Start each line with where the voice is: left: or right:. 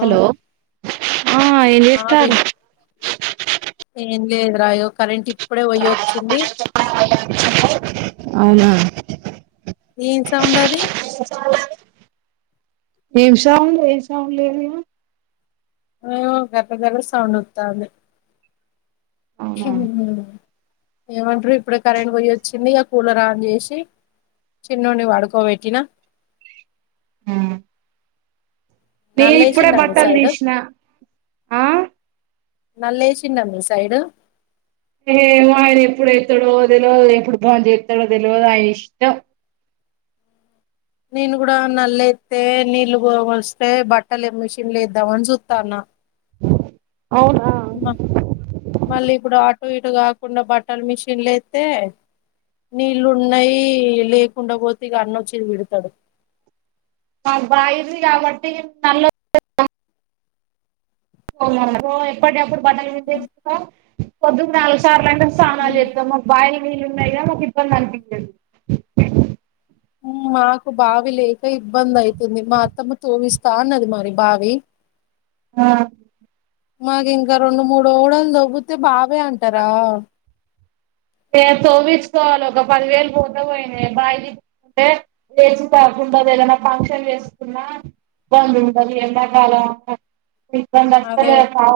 right: Hello ఆ ఏం
left: ఆ విన్
right: చేస్తార్రు
left: ఏం లేదు రా ఇగో కరెంట్ ఇప్పుడే పొయ్యోచ్చింది
right: చెప్పండి [inaudible] అవునా
left: ఏం సౌండ్ అది
right: ఏం సౌండ్ ఏం సౌండ్ లేదు
left: ఆ గర్ర గర్ర సౌండ్ వత్తాంది
right: అవునా
left: ఏమంటరు ఇప్పుడే కరెంట్ పోయి ఒచ్చింది ఇగ కూలర్ ఆన్ చేశి చిన్నోడ్ పడుకోబెట్టిన
right: ఉం నేనిప్పుడే
left: నల్లేసిండా మీ
right: బట్టలు
left: సైడు
right: తీష్ణ ఆ
left: నల్లేశిండా మీ సైడ్
right: ఏమో ఆయన ఎప్పుడేత్తడో తెలువదు ఎప్పుడు బా చెత్తడో తెలువదు ఆయనిష్టం
left: నేను కుడా నల్లేత్తే నీళ్లు వస్తే బట్టలు మిషన్ లేద్దామని సూత్తాన
right: అవునా
left: మల్లిప్పుడు అటు ఇటు కాకుండ బట్టలు మిషిన్లెత్తే నీళ్లున్నయి లేకుండ పోతిగ అన్నొచ్చి తిడ్తడు
right: కాదు బాయిది కాబట్టి [inaudible] ఓ ఎప్పుటియప్పుడు పొద్దున్ నాలుగు సార్లైన సానాలు చెత్తం వాళ్ళు వీళ్ళు ఉన్నరుకద మాకిబ్బందనిపించింది
left: మాకు బావి లేక ఇబ్బందైతుంది మా అత్తమ్మ తోవిస్తా అన్నది మరి బావి
right: ఆ
left: మాకింక రెండు మూడు ఓడలు తొవ్వితే బావే అంటరా
right: ఏ తొవ్విచ్కోవాలే ఒక పదివేలు పోతే పోయిన బాయి తీ తే [inaudible] కాకుండ ఏదన్న ఫంక్షన్ చేస్కున్నా ఇబ్బందుంటది ఎండాకాలం
left: అదే
right: ఇబ్బందస్సలే సా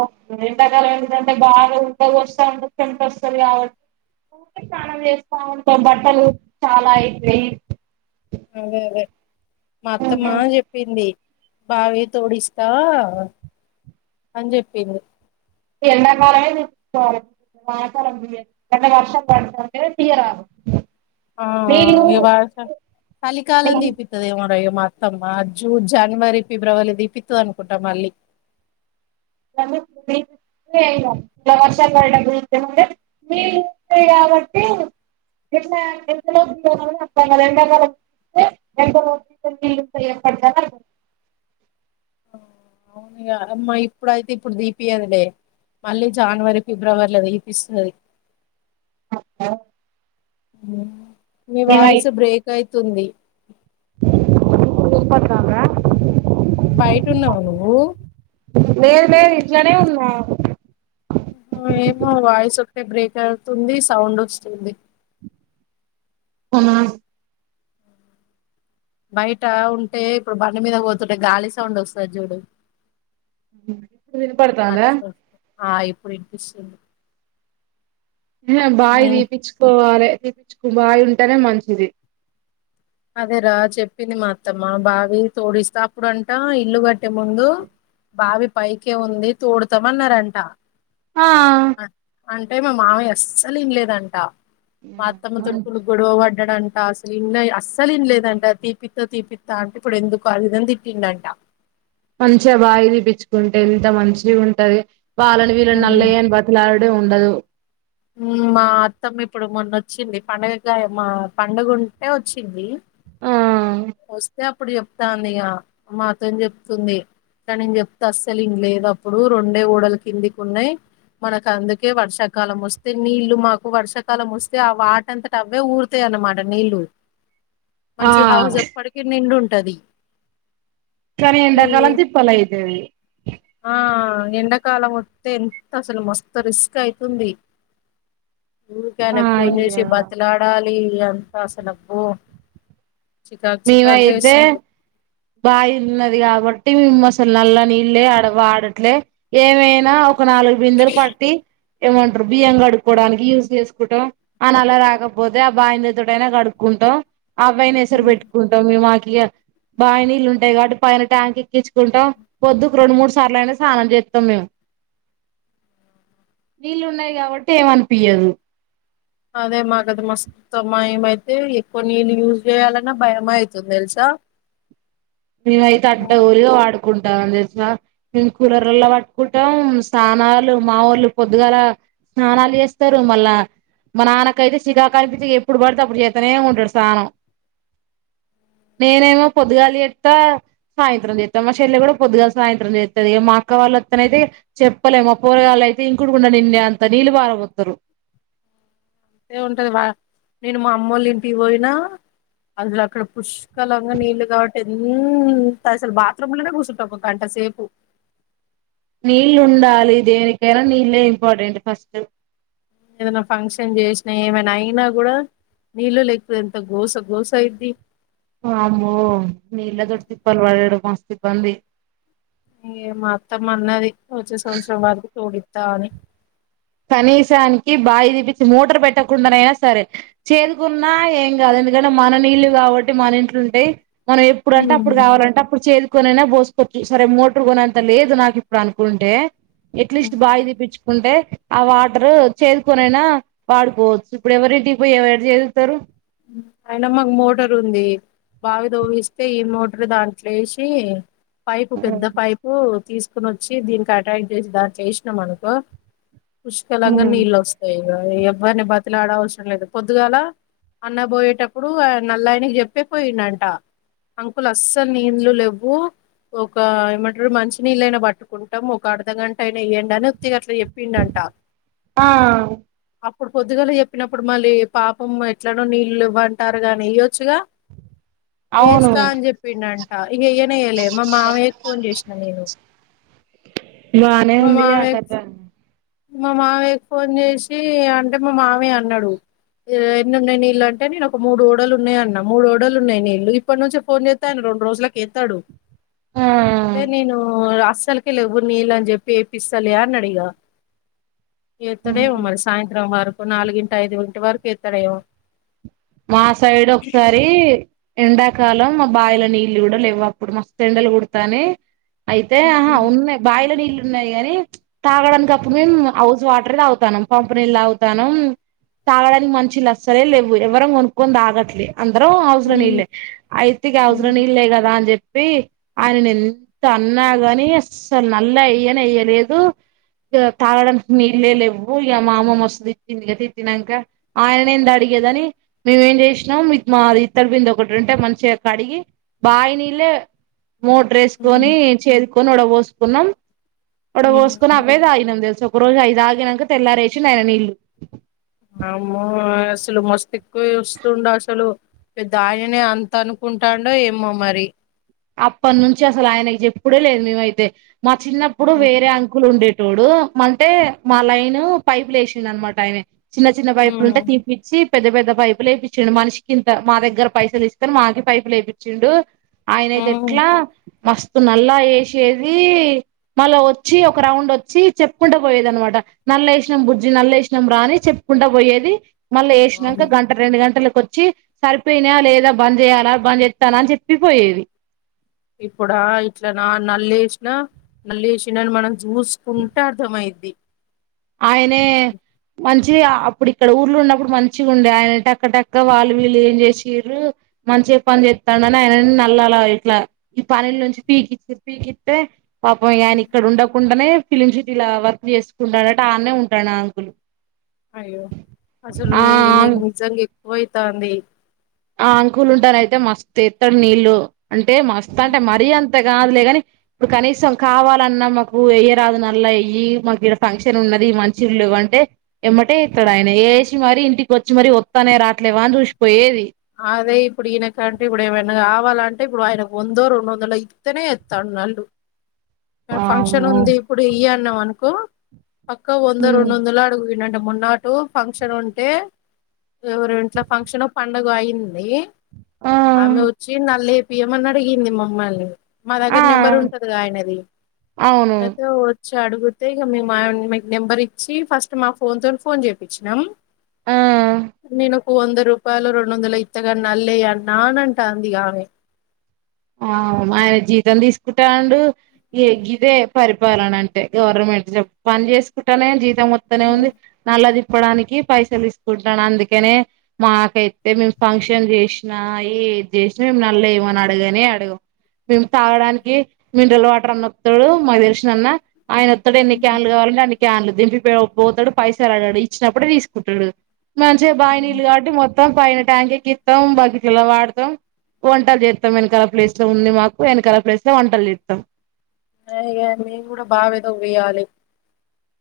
right: ఎండాకాలం ఏంటంటే బాగా ఉడ్క పోస్తా ఉంటది చమ్టోస్తది కాబ ట్టి స్నానం చేస్తా ఉంటాం బట్టలు చాలా ఐతయి
left: అదే అదే మా అత్తమ్మా చె ప్పింది బావి తోడిస్తా అని చెప్పింది
right: ఈ ఎండాకాలమే [inaudible] వానాకాలం అంటే వర్షం పడుతుంటే తీయరా
left: ఆ ఆ ఆ ఇగ వర్షం చళికాలం తీపి త్తదేమోర ఇగ మా అత్తమ్మ జూన్ జాన్వరి ఫిబ్రవరిల తీపిత్తదనుకుంటా మళ్లీ
right: [inaudible] ఏం కాదు ఈగ వర్షాలు పడేటప్పుడు కూడా [unintelligible] [unintelligible] ఎండాకాలం [unintelligible] [unintelligible]
left: అవ్నుగా అమ్మా ఇప్పుడయితే ఇప్పుడు దీపీయ్యదులే మళ్ళీ జాన్వరి, ఫిబ్రవరిల తీపిస్తది
right: అ ఆ
left: మీ వాయిస్ బ్రేక్ అయితుంది
right: ఇప్పుడు వినపడ్తాందా
left: బైటున్నవ నువ్వు
right: లేదు లేదు ఇంట్లోనే ఉన్న
left: ఏమో వాయిస్ [unintelligible] బ్రేక్ అవుతుంది సౌండ్ ఒస్తుంది
right: అవునా
left: బయట ఉంటే ఇప్పుడు బండ మీద పోతుంటే గాలి సౌండ్ వస్తుంది చూడు
right: ఇప్పుడు వినపడతాంద
left: అట్లా ఆ ఇప్పుడు ఇనింపిస్తోంది
right: బావి
left: ఏం
right: తీపించుకోవాలి తీపించుకో బావి ఉంటేనే మంచిది
left: అదేర చెప్పింది మా అత్తమ్మ బావి తోడిస్తా అప్పుడుంటా ఇల్లు కట్టే ముందు బావి పైకే ఉంది తోడుతామన్నారంట
right: ఆ
left: అంటే మా మామయ్య అస్సలు ఇంలేదంట మా అత్తమ్మ తుడుకులు గొడవ పడ్డాడంట అసలు ఇండ్లే అసలు ఇండ్లేదంటా తీపిత్త తీపిత్త అంటే ఇప్పుడు ఎందుకు ఆ విధం తిట్టిండంట
right: మంచిగా బాగా తీపించుకుంటే ఇంత మంచిగా ఉంటది వాళ్ళని
left: ఉమ్
right: వీళ్ళని [unintelligible] ఉండదు
left: మా అత్తమ్మ ఇప్పుడు మొన్న వచ్చింది పండుగగా మా పడుగ ఉంటే వచ్చింది
right: ఆ
left: వస్తే అప్పుడు చెప్తాంది ఇక మాతోని చెప్తుంది ఇ నేను చెప్తే అస్సలు ఇంక లేదు అప్పుడు రెండ [unintelligible] కిందికి ఉన్నాయి మనకు అందుకే వర్షాకాలం వస్తే నీళ్లు మాకు వర్షాకాలం వస్తే ఆ వాటం అవ్వే ఊరుతాయి అన్మాట నీళ్లు
right: ఆ
left: మంచి హౌస్ ఎప్పటికీ నిండుంటది
right: కానీ ఎండ కాలం తిప్పల [unintelligible]
left: ఆ ఎండకాలం వస్తే ఎంత అసలు మస్త్ రిస్క్ అయితుంది ఊరికకే
right: ఆ
left: ఆనకు ఫోన్ చేసి
right: అయ్యో
left: బతిలాడాలి అంత అసలువబ్బవు [unintelligible]
right: బాగిన్నది కాబట్టి [unintelligible] అసలు నల్ల నీళ్ళ ఆడవా ఆడట్లే ఏమైనా ఒక నాలుగు బిందెలు పట్టి ఏమంటారు బియ్యం కడుక్కకోవడానికి యూజ్ చేసుకుంటాం అన అలా రాకపోతే ఆ బాయందదుడైనా కడుక్కుంటాం అబ్బాయిని ఎసురు పెట్ కుంటాం మాకి ఇక బాయి నీళ్ళు ఉంటాయి కాబట్టి పైన ట్యాంక్ ఎక్కించుకుంటాం పొద్దు రొండు మూడు సార్లు అయిన స్నానం చేస్తాం మేము నీళ్లు ఉన్నాయి కాబట్టి ఏమనిపయదు
left: అదే మగదు మస్ మొత్తమైతే ఎక్కువ నీళ్ళు యూజ్ చేయాలన్నా భయమ అవుతుంది తెలుసా
right: మేమైతే అడ్డ
left: మోస్తె
right: ఊరిగ వాడుకుంటాం అ తెల్సా మేము కూలర్లో పట్టుకుంటాం స్నానాలు మావళ్ళు పొద్దుగాల స్నానాలు చేస్తారు మళ్ళా మా నాన్న [unintelligible] చి ఎప్పుడు పడితే అప్పుడు చేతనే ఉంటాడు స్హనం నేనేమో పొదగాలి [unintelligible] అత్త సాయంత్రం చేస్తాం మా చెల్లె కూడ పొద్దుగాల సాయంత్రం చేస్తుది మా అక్క వాళ్ళు అత్తన అయితే చెప్పలేమ పోరగాళ్లు అయితే ఇండు కూడాండ నిన్నే అంత నీళ్ళు బారవదురు
left: [unintelligible] ఉంటది వా నేను మా అమ్మ ఒళ్ళ ఇంటికి పోయినా అసలు అక్కడ పుష్కలంగా నీళ్లు కాబట్టి ఎంత అసలు బాత్రూమ్ లోనే కుసుంట గంటసేపు
right: నీళ్లు ఉండాలి దేనికైనా నీళ్ళే ఇంపార్టెంట్ ఫస్ట్
left: ఏదనా ఫంక్షన్ చేసినా ఏమైనా అయినా కూడా నీళ్ళు లే [unintelligible] ఎంత గోస గోస అయిది
right: అమ్మో నీళ్ళతోటి ఇబ్బంది పడడము మస్త్ ఇబ్బంది
left: మా అత్తమా అన్నది వచ్చే సంవత్సరం వరకు చూడిద్దా అని
right: కనీసానికి బావి తీపించి మోటార్ పెట్టకుండనయినా సరే చేదుకున్నా ఏం కాదు ఎందుకంటే మన నీళ్ళు కాబట్టి మన ఇంట్లుంటే మనం ఎప్పుడు అంటే
left: అని
right: అప్పుడు కావాలంటే అప్పుడు చే కొనైనా పోసుకోవచ్చు సరే మోటర్ కొనేంత లేదు నాకు ఇప్పుడు అనుకుంటే ఎట్లీస్ట్ బావి తీపిచ్చుకుంటే ఆ వాటర్ చేదుకొనైనా వాడుకోవచ్చు ఇప్పుడు ఎవరింటి పోయి ఎవరు చేదుతారు
left: అయిన మాకు మోటర్ ఉంది బావి దోవిస్తే ఈ మోటర్ దాంట్లోసి పైపు పెద్ద పైపు తీసుకు వచ్చి దీనికి అటాక్ట్ చేసి దాన్ని చేసినాం అనుకో పుష్కలంగా నీళ్ళు వస్తాయి ఎవరిని బతిలాడ అవసరం లేదు పొద్దుగాల అన్న పోయేటప్పుడు నల్లయనకి చెప్పే పోయిండంట అంకులు అస్సలు నీళ్లు లేవ్వు ఒక ఏమంటారు మంచి నీళ్ళైనా పట్టుకుంటాం ఒక అర్ధగంట అయినా ఇయ్యాండి అని ఒత్తిగా అట్లా చె పిండంట
right: ఆ
left: అప్పుడు పొద్దుగాల చెప్పినప్పుడు మళ్ళీ పాపం ఎట్లనో నీళ్ళు లెవ్వంటారు గాని ఇయ్యొచ్చుగా
right: అవును
left: చేస్తా అని చెప్ పిండంట ఇక ఇయ్యనేయ్యలే మా మామయ్యకి ఫోన్ చేసినాను నేను
right: బానే
left: మా
right: ఉందిలే
left: మామయ్య
right: అత్తత్త
left: మా మావయ్య ఫోన్ చేసి అంటే మా మావయ్య అన్నాడు ఎన్ని ఉన్నాయి నీళ్లు అంటే నేను ఒక మూడు ఒడలు ఉన్నాయి అన్న మూడు ఒడళ్లు ఉన్నాయి నీళ్లు ఇప్పటి నుంచి ఫోన్ చేస్ తడు రెండు రోజులకేతాడు
right: ఆ
left: తే నేను అస్సలకి లెవ్వు నీళ్ళు అని చెప్పి ఏపిస్తలే అన్నడిగ ఎత్తడేవో
right: ఉమ్
left: మరి సాయంత్రం వరకు నాలుగింట ఐదు గంట వరకు ఎత్తడేవో
right: మా సైడ్ ఒకసారి దీ ఎండాకాలం మా బావిల నీళ్లు కూడా లేవు అప్పుడు మస్తు ఎండలు కుడుతానే అయితే ఆహా
left: ఉమ్
right: ఉన్నాయి బావిల నీళ్లు ఉన్నాయి గాని తాగడానికప్పుడు మేము హౌస్ వాటరే తాగుతాన్నం పంపునీళ్ళ తాగుతాన్నం తాగడానికి మంచినీల్లు అస్సలే లేవు ఎవ్వరం కొనుక్కొని తాగట్లే అందరం అవసర
left: ఉమ్
right: నీళ్ళ అయితే ఇగ అవసర
left: ఉమ్
right: నీళ్ళే కదా అని చెప్పి ఆయన ఎంత అన్నాగాని అస్సలు నల్ ఎయ్యని ఎయ్యలేదు ఇ తాగడానికి నీళ్ళే లేవ్వు ఇక మామమ్ మస్తుం ఇచ్చింది కద త తినాక ఆయనేంది అడిగేదని మేమేం చేసినాం మీ మాది ఇత్తడి బింది ఒకటి ఉంటే మంచిగా కడిగి బాయినీళ్లే మో ట్రే సుకొని
left: ఉమ్
right: చేదుకొని ఒడ పోసుకున్నాం ఒడ పోసుకొని
left: ఉమ్
right: అవే తాగినం తెలుస రోజు అవి తాగినంక తెల్లారి ఏసిండు నీళ్లు
left: అమ్మో అసలు మస్త్ ఎక్కువ చేస్తుండు అసలు దానిని అంత అనుకుంటాండో ఏమో మరి
right: అప్పటి నుంచి అసలు ఆయనకి చెప్పుడే లేదు మేమైతే మా చిన్నప్పుడు
left: హ్మ్
right: వేరే అంకులు ఉండే చూడు అంటే మా లైన్ పైపులు వేసింది అనమాట ఆయన చిన్న చిన్న పైపులు ఉంటే
left: హ్మ్
right: తీ ఇచ్చి పెద్ద పెద్ద పైపులు వయిచ్చిండు మనిషికి ఇంత మా దగ్గర పైసలు ఇస్తకని మాకి పైపు వయిచ్చిండు ఆయనయితే
left: హ్మ్.
right: ఎట్లా మస్తు నల్లా వేసేది మళ్ళా వచ్చి ఒక రౌండ్ వచ్చి చెప్పుకుంట పోయేది అన్మాట నల్ల ఎసినం బుజ్జి నల్ల ఎసినం రా అని చెప్పుకుంటా పోయేది మళ్ళీ
left: వామ్మో!
right: వేసిన్నక గం రెండు గంటలకొచ్చి సరిపోయినా లేదా బంజెయ్యాలా బంజెత్తనా అని చెప్పి పోయేది.
left: ఇప్పుడా ఇట్లనా నల్లెసిన నల్లెసిండని మనం చూస్కుంటే అర్ధంమైంది
right: ఆయనే మంచిది అప్పుడు ఇక్కడ ఊర్లో ఉన్నప్పుడు మంచిగుండే ఆయన టక్క టక్క వాళ్ళు వీళ్ళు ఏం చేసిర్రు మంచిగా పని చెత్తడని ఆయనని నల్లలా ఇట్ల ఈ పనిల్నుంచి పీకి పీకి ఇత్తే పాపం ఇగ ఆయన ఇక్కడ ఉండకుండానే ఫిలిం సిటీలా వర్క్ చేసుకుంటాడట ఆనే ఉంటడు ఆ అంకు
left: అయ్యో అసలు నెయి
right: ఆ
left: నీకు నిజంగా ఎక్కువవుతాంది
right: ఆ అంకులు ఉంటనయితే మస్త్ ఎత్తడు నీళ్లు అంటే మస్తు అంటే మరీ అంత కాదులే గని ఇప్పుడు కనీసం కావాలన్నా మాకు ఎయ్యరాదు నల్ల ఎయ్యి మాకిడ ఫంక్షన్ ఉన్నది మంచిళ్ లేవంటే ఎమ్మటే ఎత్తడు ఆయన ఎసి మరి ఇంటికి వచ్చి మరి వత్తానయ రాట్లేవా అని చూసిపోయేది
left: అదే ఇప్పుడు ఈయనకడికి కుడా ఏమన్న కావాలంటే ఇప్పుడు ఆయనకు వందో రెండో వందలో ఇత్తనే ఎతాండు నల్లు ఫంక్షన్
right: వామ్మో
left: ఉంది ఇప్పుడు ఎయి అన్నాం అనుకో పక్క వందో రెండోందలో అడుగింట మొన్న ఇప్పుడు ఫంక్షన్ ఉంటే ఎవరో ఇంట్ల ఫంక్షనో పండగో అయింది
right: ఆ
left: ఆమె వచ్చి నల్ల ఎపియమని అడిగింది మమ్మల్ని మా
right: ఆ
left: దగ్గర నెంబర్ ఉంటదిగా ఆయనది
right: ఆ అవును
left: అయితే వచ్చి అడుగుతే ఇగ మీ మా మీక్ నెంబర్ ఇచ్చి ఫస్ట్ మా ఫోన్ తో ఫోన్ చేపిచ్చినం
right: ఆ
left: నేనొక వంద రూపాలో రెండోందలో ఇత్త గన్ నల్లెయి అన్న అని అంట అంది ఆమె
right: ఆయన జీతం తీసుకుంటాండు ఇయ గిదే పరిపాలన అంటే గవర్నమెంట్ పన్ చేసుకుంటానే జీతం వత్తనే ఉంది. నల్ల తిప్పడానికి పైసల్ తిసుకుంటాండు అందుకనే మాకైతే మేమ్ ఫంక్షన్ చేసినా ఏద్ చేసినా మేమ్ నల్ ఏయ అడగనే అడగం మేమ్ తాగడాన్కి మినరల్ వాటరన్న వత్తడు మాక్ తెలిసినన్నా ఆయన ఒత్తాడు ఎన్ని క్యాన్లు కావాలంటే అన్ని క్యాన్లు దింపి పె పోతడు పైసల్ ఆడగడు ఇచ్చినప్పుడే తీసుకుంటడు మంచిగా బాయినీళ్లు కావట్టి మొత్తం పైన ట్యాంకెక్కిత్తం బకిట్లలా వాడతం వంటల్ చేత్తం ఎనకాల ప్లేస్ లో ఉంది మాకు ఎనకాల ప్లేస్ లో వంటల్ చేత్తం
left: మేమ్ కుడా బావె తోవ్వియాలి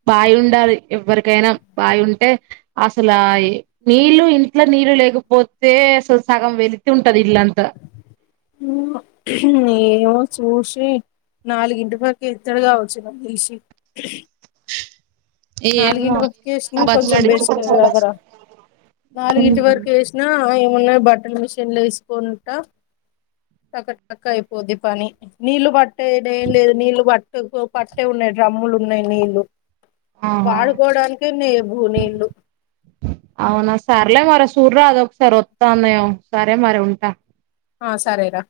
right: బాయి ఉండాలి ఎవరికైన బాయి ఉంటే అసల నీళ్లు ఇంట్ల నీరు లేకపోతే అసలు సగం వెళితి ఉంటది ఇల్లంతా
left: ఏమో చూసి నాలుగింటి వరక్ ఇత్తడ్ కావచ్చు పిలిసి
right: ఏమో
left: నాలుగింటి వరకు ఎసినా
right: ఇంతగానం
left: కొంచెం బెస్టే
right: బతిలాడించుకుంటూ
left: కదరా నాలుగింటి వరకు ఎస్ ఏమున్నాయి బట్టల్ మిషన్ లో ఎసుకోంట టక టక అయిపోద్ది పని నీళ్లు పట్టేడేం లేద్ నీళ్లు పట్టుకొ పట్టే ఉన్నయి డ్రమ్ములు ఉన్నయి నీళ్లు
right: ఆహా
left: వాడుకోడానికె లెవు నీళ్లు
right: అవునా సర్లే మరి సూర్రాదు ఒక్సారి వత్తదెమో సరే మరి ఉంట
left: ఆ సరేరా